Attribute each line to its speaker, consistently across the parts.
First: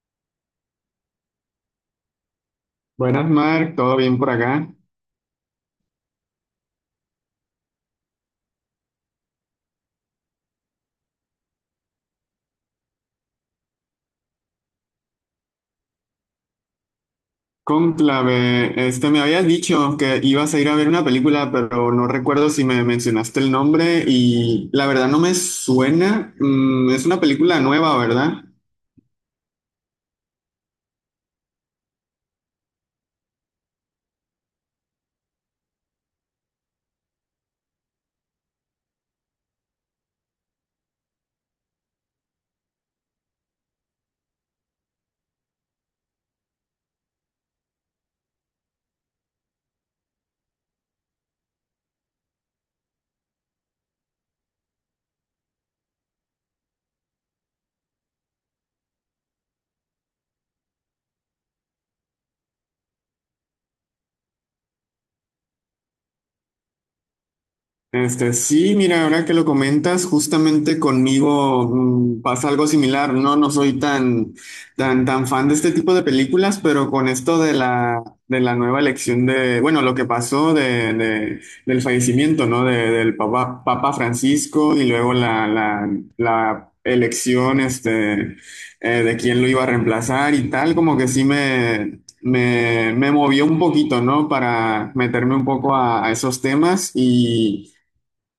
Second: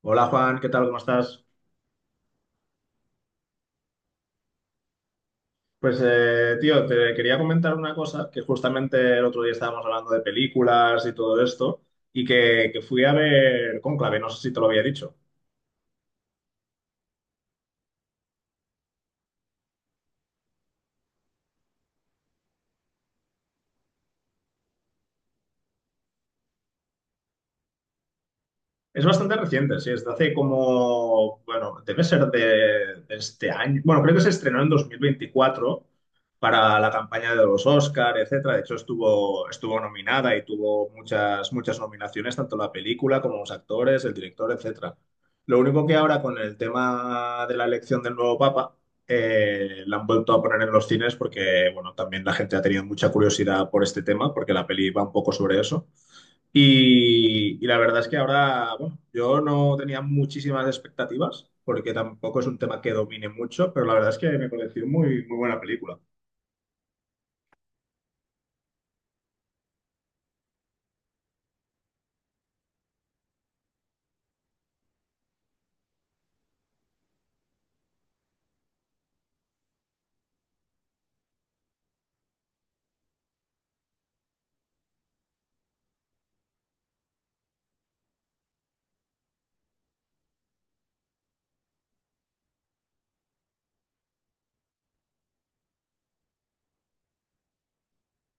Speaker 1: Hola Juan, ¿qué tal? ¿Cómo estás?
Speaker 2: Buenas, Mark, ¿todo bien por acá?
Speaker 1: Pues tío, te quería comentar una cosa que justamente el otro día estábamos hablando de películas y todo esto y que fui a ver Cónclave, no sé si te lo había dicho.
Speaker 2: Cónclave, me habías dicho que ibas a ir a ver una película, pero no recuerdo si me mencionaste el nombre y la verdad no me suena. Es una película nueva, ¿verdad?
Speaker 1: Es bastante reciente, sí, es de hace como, bueno, debe ser de este año. Bueno, creo que se estrenó en 2024 para la campaña de los Oscar, etcétera. De hecho, estuvo nominada y tuvo muchas nominaciones, tanto la película como los actores, el director, etcétera. Lo único que ahora con el tema de la elección del nuevo Papa, la han vuelto a poner en los cines porque, bueno, también la gente ha tenido mucha curiosidad por este tema, porque la peli va un poco sobre eso. Y la verdad es que ahora, bueno, yo no tenía muchísimas expectativas, porque tampoco es un tema que domine mucho, pero la verdad es que me pareció muy, muy buena película.
Speaker 2: Sí, mira, ahora que lo comentas, justamente conmigo pasa algo similar. No, no soy tan fan de este tipo de películas, pero con esto de la nueva elección de, bueno, lo que pasó del fallecimiento, ¿no? Del Papa, Papa Francisco y luego la elección, de quién lo iba a reemplazar y tal, como que sí me movió un poquito, ¿no? Para meterme un poco a esos temas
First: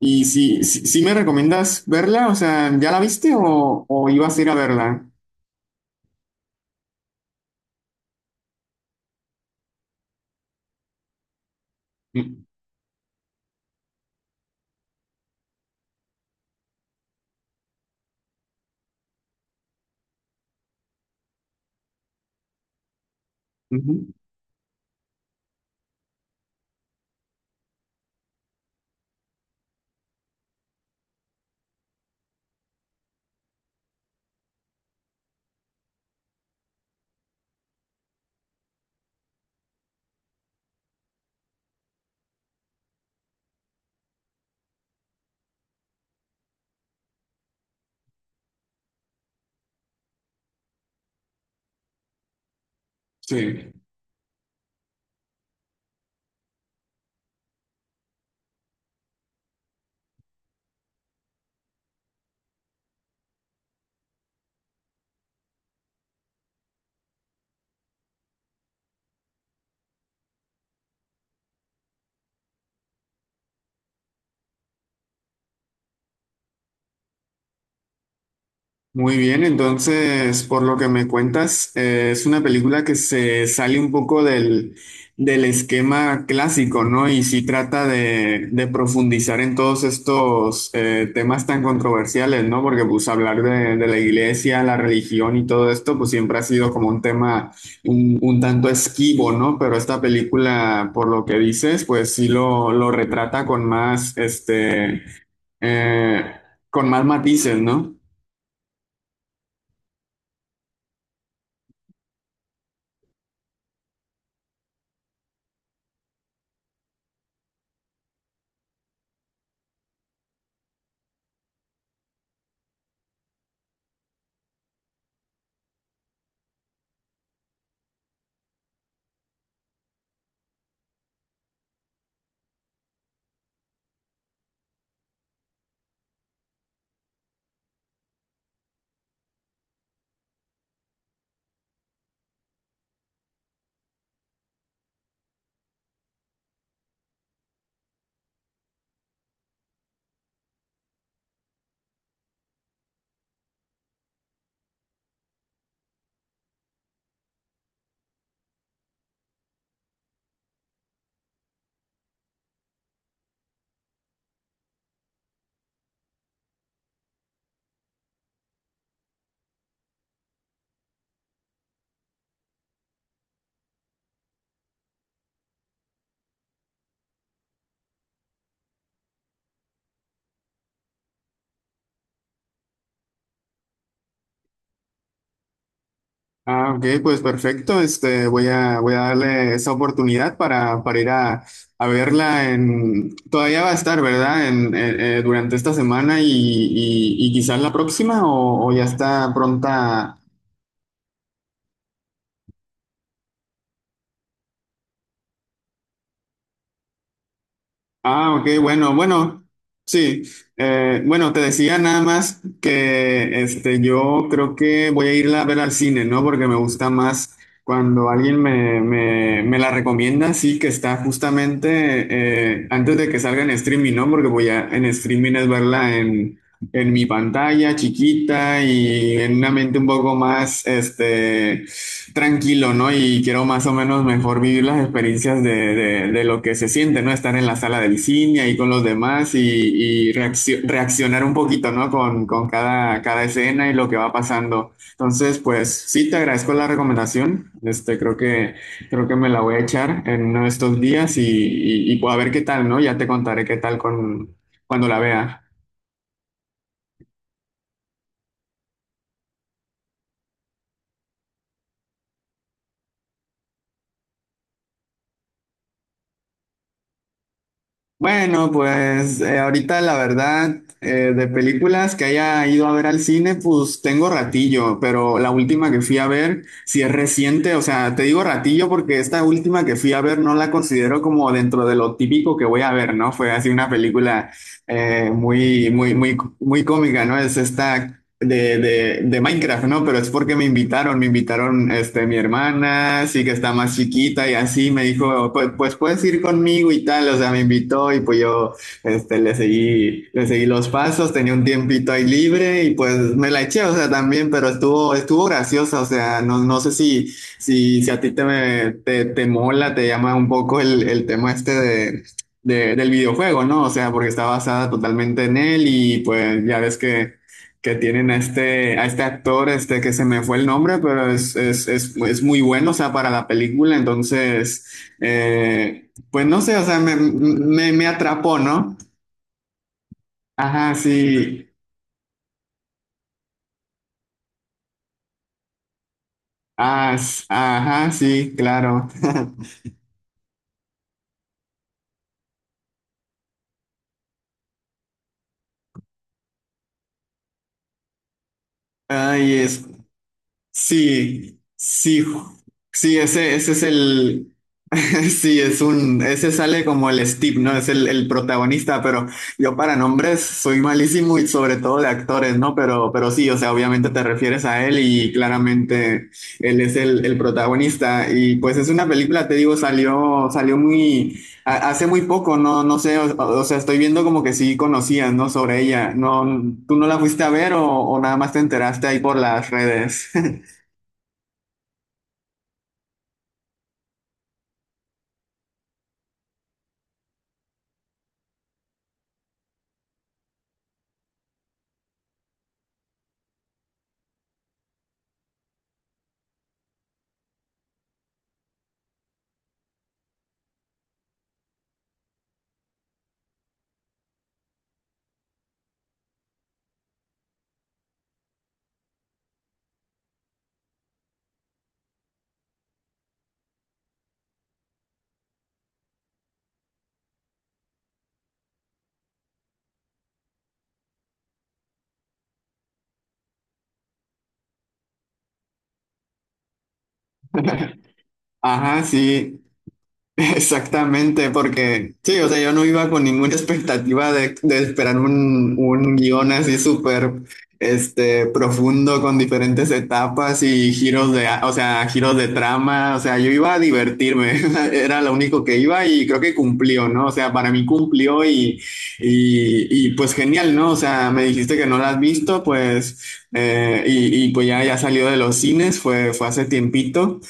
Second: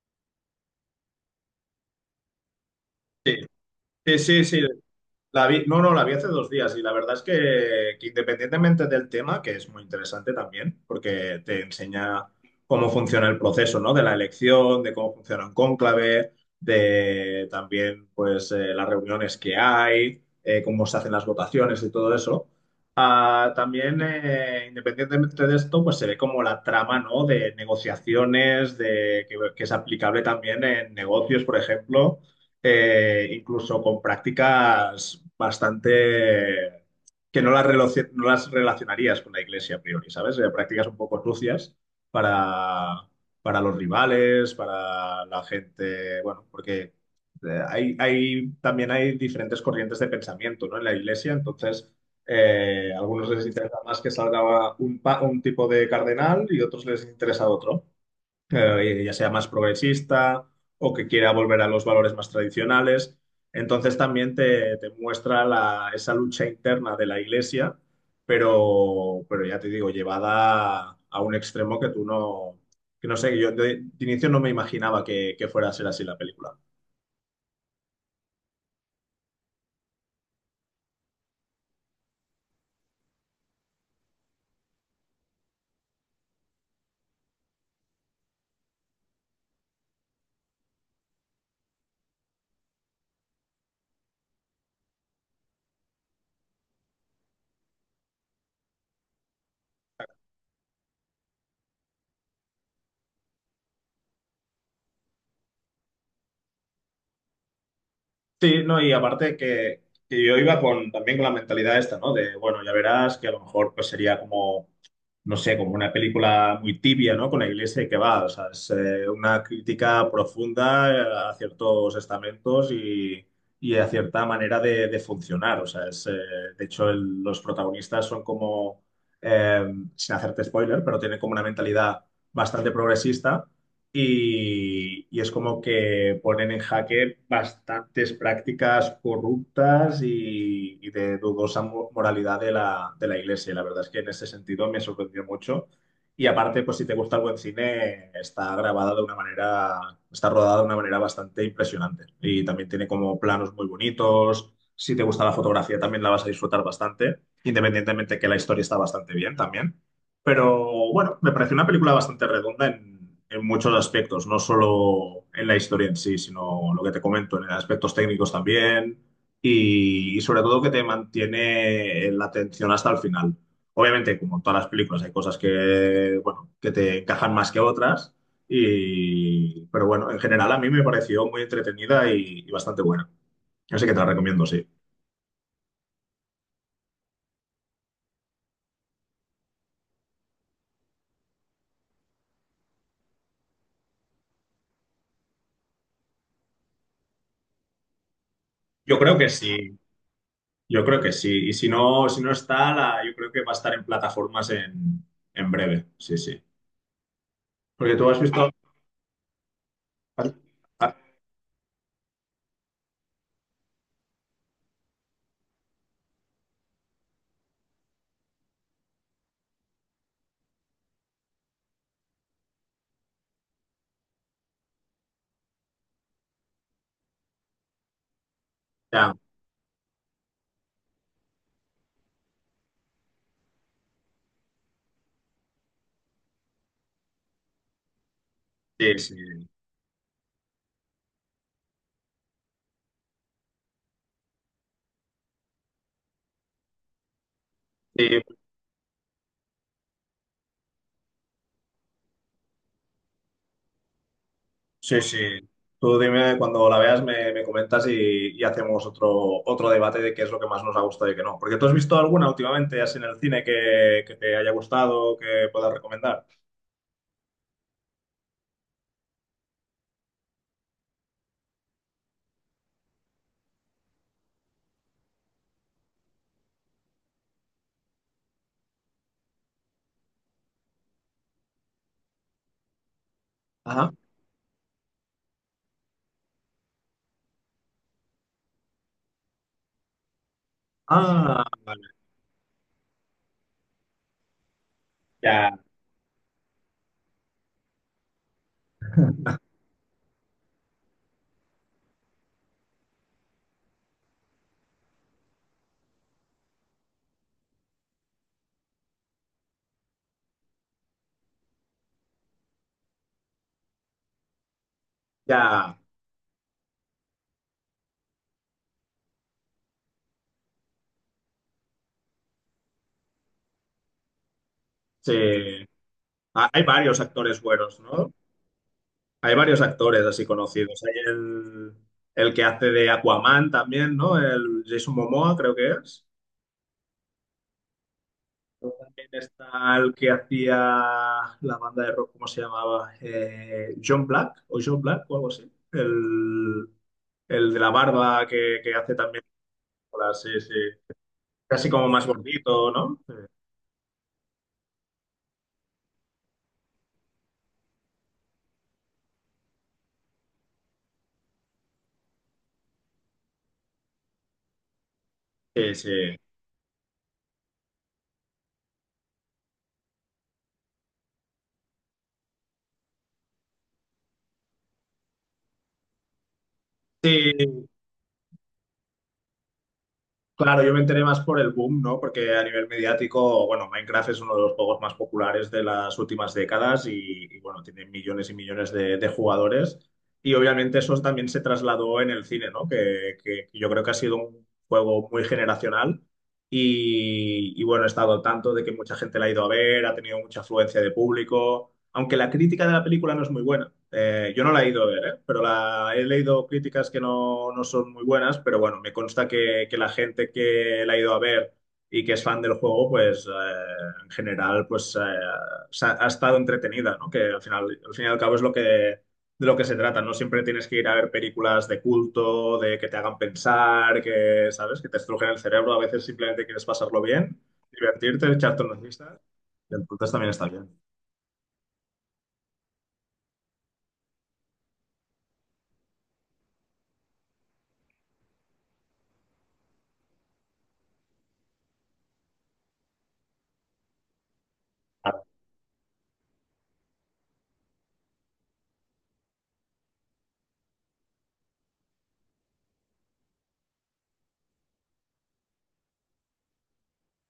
Speaker 2: y si me recomiendas verla, o sea, ¿ya la viste
Speaker 1: Sí,
Speaker 2: o
Speaker 1: sí,
Speaker 2: ibas a
Speaker 1: sí,
Speaker 2: ir a
Speaker 1: sí,
Speaker 2: verla?
Speaker 1: la vi, no, no, la vi hace dos días y la verdad es que independientemente del tema, que es muy interesante también, porque te enseña
Speaker 2: Mm,
Speaker 1: cómo funciona el proceso, ¿no? De la elección, de cómo funciona un cónclave, de también, pues, las reuniones que hay, cómo se hacen las votaciones y todo eso. Ah,
Speaker 2: ujú.
Speaker 1: también, independientemente de esto, pues se ve como la trama, ¿no? De negociaciones, de, que es aplicable también en negocios, por ejemplo incluso con prácticas bastante que no las, no las relacionarías con la iglesia a priori, ¿sabes? Prácticas un poco sucias para, para los rivales, para la gente, bueno, porque hay, también hay diferentes corrientes de pensamiento, ¿no? En la iglesia, entonces a algunos les
Speaker 2: Sí.
Speaker 1: interesa más que salga un tipo de cardenal y otros les interesa otro ya sea más progresista o que quiera volver a los valores más tradicionales. Entonces también te muestra esa lucha interna de la iglesia, pero ya te digo, llevada a un extremo que no sé, yo de inicio no me imaginaba que fuera a ser así la película.
Speaker 2: Muy bien, entonces, por lo que me cuentas, es una película que se sale un poco del esquema clásico, ¿no? Y sí trata de profundizar en todos estos temas tan controversiales, ¿no? Porque pues hablar de la iglesia, la religión y todo esto, pues siempre ha sido como un tema un tanto esquivo, ¿no? Pero esta película, por lo que dices, pues sí lo retrata con más, eh, con más matices, ¿no?
Speaker 1: Sí, no, y aparte que yo iba con, también con la mentalidad esta, ¿no? De, bueno, ya verás que a lo mejor pues sería como no sé, como una película muy tibia, ¿no? Con la iglesia que va, o sea, es una crítica profunda a ciertos estamentos y a cierta manera de funcionar, o sea, es, de hecho los protagonistas son como, eh, sin hacerte spoiler, pero tienen como una mentalidad bastante progresista y es como que ponen en jaque bastantes prácticas corruptas y de dudosa moralidad de de la iglesia. Y la verdad es que en ese sentido me sorprendió mucho. Y aparte, pues si te gusta el buen cine, está grabada de una manera, está rodada de una manera bastante impresionante. Y también tiene como planos muy bonitos. Si te gusta la fotografía, también la vas a disfrutar bastante, independientemente que la historia está bastante bien también. Pero bueno, me pareció una película bastante redonda en muchos aspectos, no solo en la historia en sí, sino lo que te comento, en aspectos técnicos también y sobre todo que te mantiene la atención hasta el final. Obviamente, como en todas las películas, hay cosas que, bueno, que te encajan más que otras, pero bueno, en general a mí me pareció muy entretenida y bastante buena. Así que te la recomiendo, sí.
Speaker 2: Ah, ok, pues perfecto. Voy a darle esa oportunidad para ir a verla en, todavía va a estar, ¿verdad? Durante esta semana y quizás la próxima o ya
Speaker 1: Yo creo que
Speaker 2: está
Speaker 1: sí.
Speaker 2: pronta.
Speaker 1: Yo creo que sí. Y si no, yo creo que va a estar en plataformas en breve. Sí, sí. Porque tú has
Speaker 2: Ah, ok,
Speaker 1: visto.
Speaker 2: bueno, bueno, sí.
Speaker 1: Ah,
Speaker 2: Bueno, te decía nada más que yo creo que voy a irla a ver al cine, ¿no? Porque me gusta más cuando alguien me la recomienda, sí, que está justamente antes de que salga en streaming, ¿no? Porque voy a en streaming es verla en mi pantalla chiquita
Speaker 1: ya,
Speaker 2: y en una mente un poco más tranquilo, ¿no? Y quiero más o menos mejor vivir las experiencias de, de lo que se siente, ¿no? Estar en la sala del cine ahí con los
Speaker 1: sí, sí.
Speaker 2: demás y reaccionar un poquito, ¿no? Con cada, cada escena y lo que va pasando. Entonces, pues sí, te agradezco la recomendación.
Speaker 1: Sí,
Speaker 2: Creo que me la voy a echar en uno de estos días y, pues, a ver qué tal, ¿no? Ya te contaré qué tal con, cuando la
Speaker 1: sí,
Speaker 2: vea.
Speaker 1: sí. Tú dime cuando la veas, me comentas y hacemos otro, otro debate de qué es lo que más nos ha gustado y qué no. Porque tú has visto alguna últimamente, así en el cine, que te haya gustado, que puedas recomendar.
Speaker 2: Bueno, pues ahorita la verdad, de películas que haya ido a ver al cine, pues tengo ratillo, pero la última que fui a ver, si es reciente, o sea, te digo ratillo porque esta última que fui a ver no la considero como dentro de lo típico que voy a ver, ¿no? Fue así una
Speaker 1: Ajá.
Speaker 2: película muy cómica, ¿no? Es esta de Minecraft, ¿no? Pero es porque me
Speaker 1: Ah,
Speaker 2: invitaron
Speaker 1: vale.
Speaker 2: mi hermana, sí que está más chiquita y así me dijo, pues,
Speaker 1: Ya,
Speaker 2: pues puedes ir conmigo y tal, o sea, me invitó y pues yo le seguí los pasos, tenía un tiempito ahí libre y pues me la eché, o sea, también, pero estuvo, estuvo graciosa, o sea, no, no sé si a ti te mola, te llama un poco el tema este de... del videojuego, ¿no? O sea, porque está basada totalmente en él
Speaker 1: ya.
Speaker 2: y pues ya ves que tienen a este actor, que se me fue el nombre, pero es muy bueno, o sea, para la película. Entonces,
Speaker 1: Sí.
Speaker 2: pues no
Speaker 1: Ah,
Speaker 2: sé,
Speaker 1: hay
Speaker 2: o sea,
Speaker 1: varios actores buenos,
Speaker 2: me
Speaker 1: ¿no?
Speaker 2: atrapó, ¿no?
Speaker 1: Hay varios actores así
Speaker 2: Ajá,
Speaker 1: conocidos. Hay
Speaker 2: sí.
Speaker 1: el que hace de Aquaman también, ¿no? El Jason Momoa, creo que es.
Speaker 2: Ah, s- ajá, sí, claro.
Speaker 1: También está el que hacía la banda de rock, ¿cómo se llamaba? John Black o algo así. El de la barba que hace también.
Speaker 2: Ay, es,
Speaker 1: Sí, sí.
Speaker 2: sí,
Speaker 1: Casi como
Speaker 2: sí,
Speaker 1: más gordito, ¿no?
Speaker 2: sí, ese es el, sí, es un, ese sale como el Steve, ¿no? Es el protagonista, pero yo para nombres soy malísimo y sobre todo de actores, ¿no? Pero sí, o sea, obviamente te refieres a él y
Speaker 1: Sí, sí.
Speaker 2: claramente él es el protagonista y pues es una película, te digo, salió, salió muy, hace muy poco, no, no sé, o sea, estoy viendo como que sí conocías, ¿no? Sobre ella, ¿no? ¿Tú no la fuiste a ver
Speaker 1: Sí,
Speaker 2: o nada más te enteraste ahí por las redes?
Speaker 1: claro, yo me enteré más por el boom, ¿no? Porque a nivel mediático, bueno, Minecraft es uno de los juegos más populares de las últimas décadas y, bueno, tiene millones y millones de jugadores. Y obviamente eso también se trasladó en el cine, ¿no? Que yo creo que ha sido un juego muy generacional y, bueno, he estado al tanto de que mucha gente la ha ido a ver, ha tenido mucha afluencia de público aunque la crítica de la película no es muy buena. Yo no la he ido a ver, ¿eh? Pero la, he leído críticas que no, no son muy buenas, pero bueno, me consta que la gente que la ha ido a ver y que es fan del juego, pues en general, pues ha estado entretenida, ¿no? Que al final, al fin y al cabo es lo que, de lo que se trata, no siempre tienes que ir a ver películas de culto, de que te hagan pensar, que, ¿sabes? Que te estrujen el cerebro, a veces simplemente quieres pasarlo bien, divertirte, echarte unas
Speaker 2: Ajá,
Speaker 1: risas,
Speaker 2: sí.
Speaker 1: y entonces también está bien.
Speaker 2: Exactamente, porque sí, o sea, yo no iba con ninguna expectativa de esperar un guión así súper profundo con diferentes etapas y giros de, o sea, giros de trama, o sea, yo iba a divertirme, era lo
Speaker 1: Ah,
Speaker 2: único que iba y creo que cumplió, ¿no? O sea, para mí cumplió y, pues genial, ¿no? O sea, me dijiste que no la has visto, pues, y pues ya, ya salió de los cines, fue, fue hace tiempito,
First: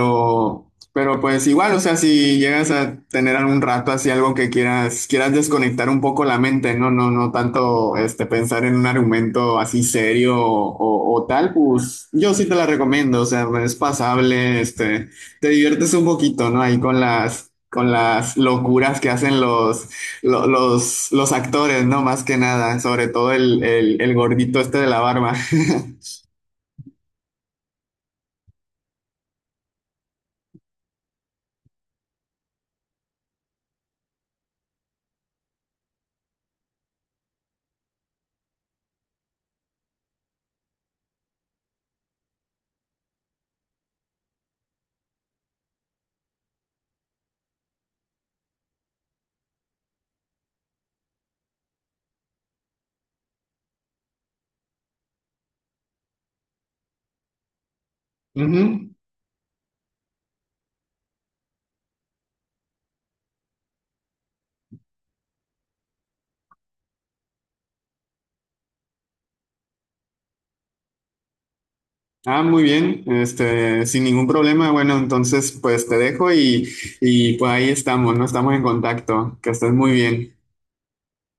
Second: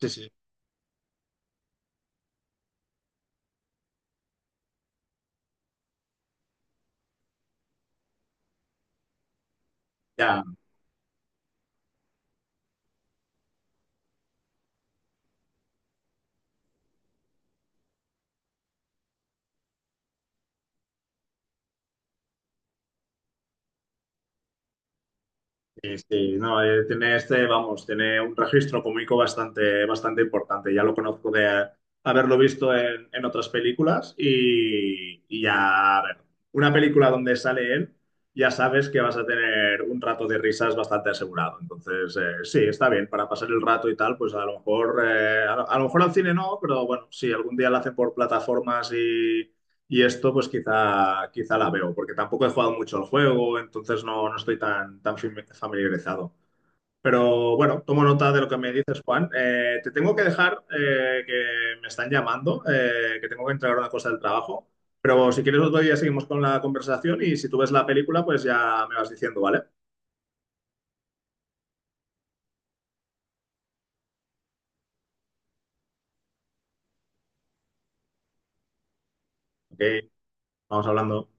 Speaker 1: sí, sí.
Speaker 2: Pero pues igual, o sea, si llegas a tener algún rato así algo que quieras, quieras desconectar un poco la mente, no, no, no tanto este pensar en un argumento así serio
Speaker 1: Ya,
Speaker 2: o, o tal, pues yo sí te la recomiendo, o sea, es pasable, te diviertes un poquito, ¿no? Ahí con las locuras que hacen los, los actores, ¿no? Más que nada, sobre todo el gordito este de la barba.
Speaker 1: sí, sí, no, tiene este, vamos, tiene un registro cómico bastante, bastante importante. Ya lo conozco de haberlo visto en otras películas y ya, a ver, una película donde sale él, ya sabes que vas a tener un rato de risas bastante asegurado. Entonces, sí, está bien, para pasar el rato y tal, pues a lo mejor, a lo mejor al cine no, pero bueno, si algún día lo hacen por plataformas y esto pues quizá, quizá la veo, porque tampoco he jugado mucho el juego, entonces no, no estoy tan, tan familiarizado. Pero bueno, tomo nota de lo que me
Speaker 2: Ujú.
Speaker 1: dices, Juan. Te tengo que dejar, que me están llamando, que tengo que entregar una cosa del trabajo. Pero si quieres otro día seguimos con la conversación y si tú ves la película, pues ya me vas diciendo, ¿vale?
Speaker 2: Ah, muy bien, sin ningún problema. Bueno, entonces pues te dejo y pues ahí estamos, ¿no? Estamos en contacto. Que estés
Speaker 1: Ok,
Speaker 2: muy bien.
Speaker 1: vamos hablando.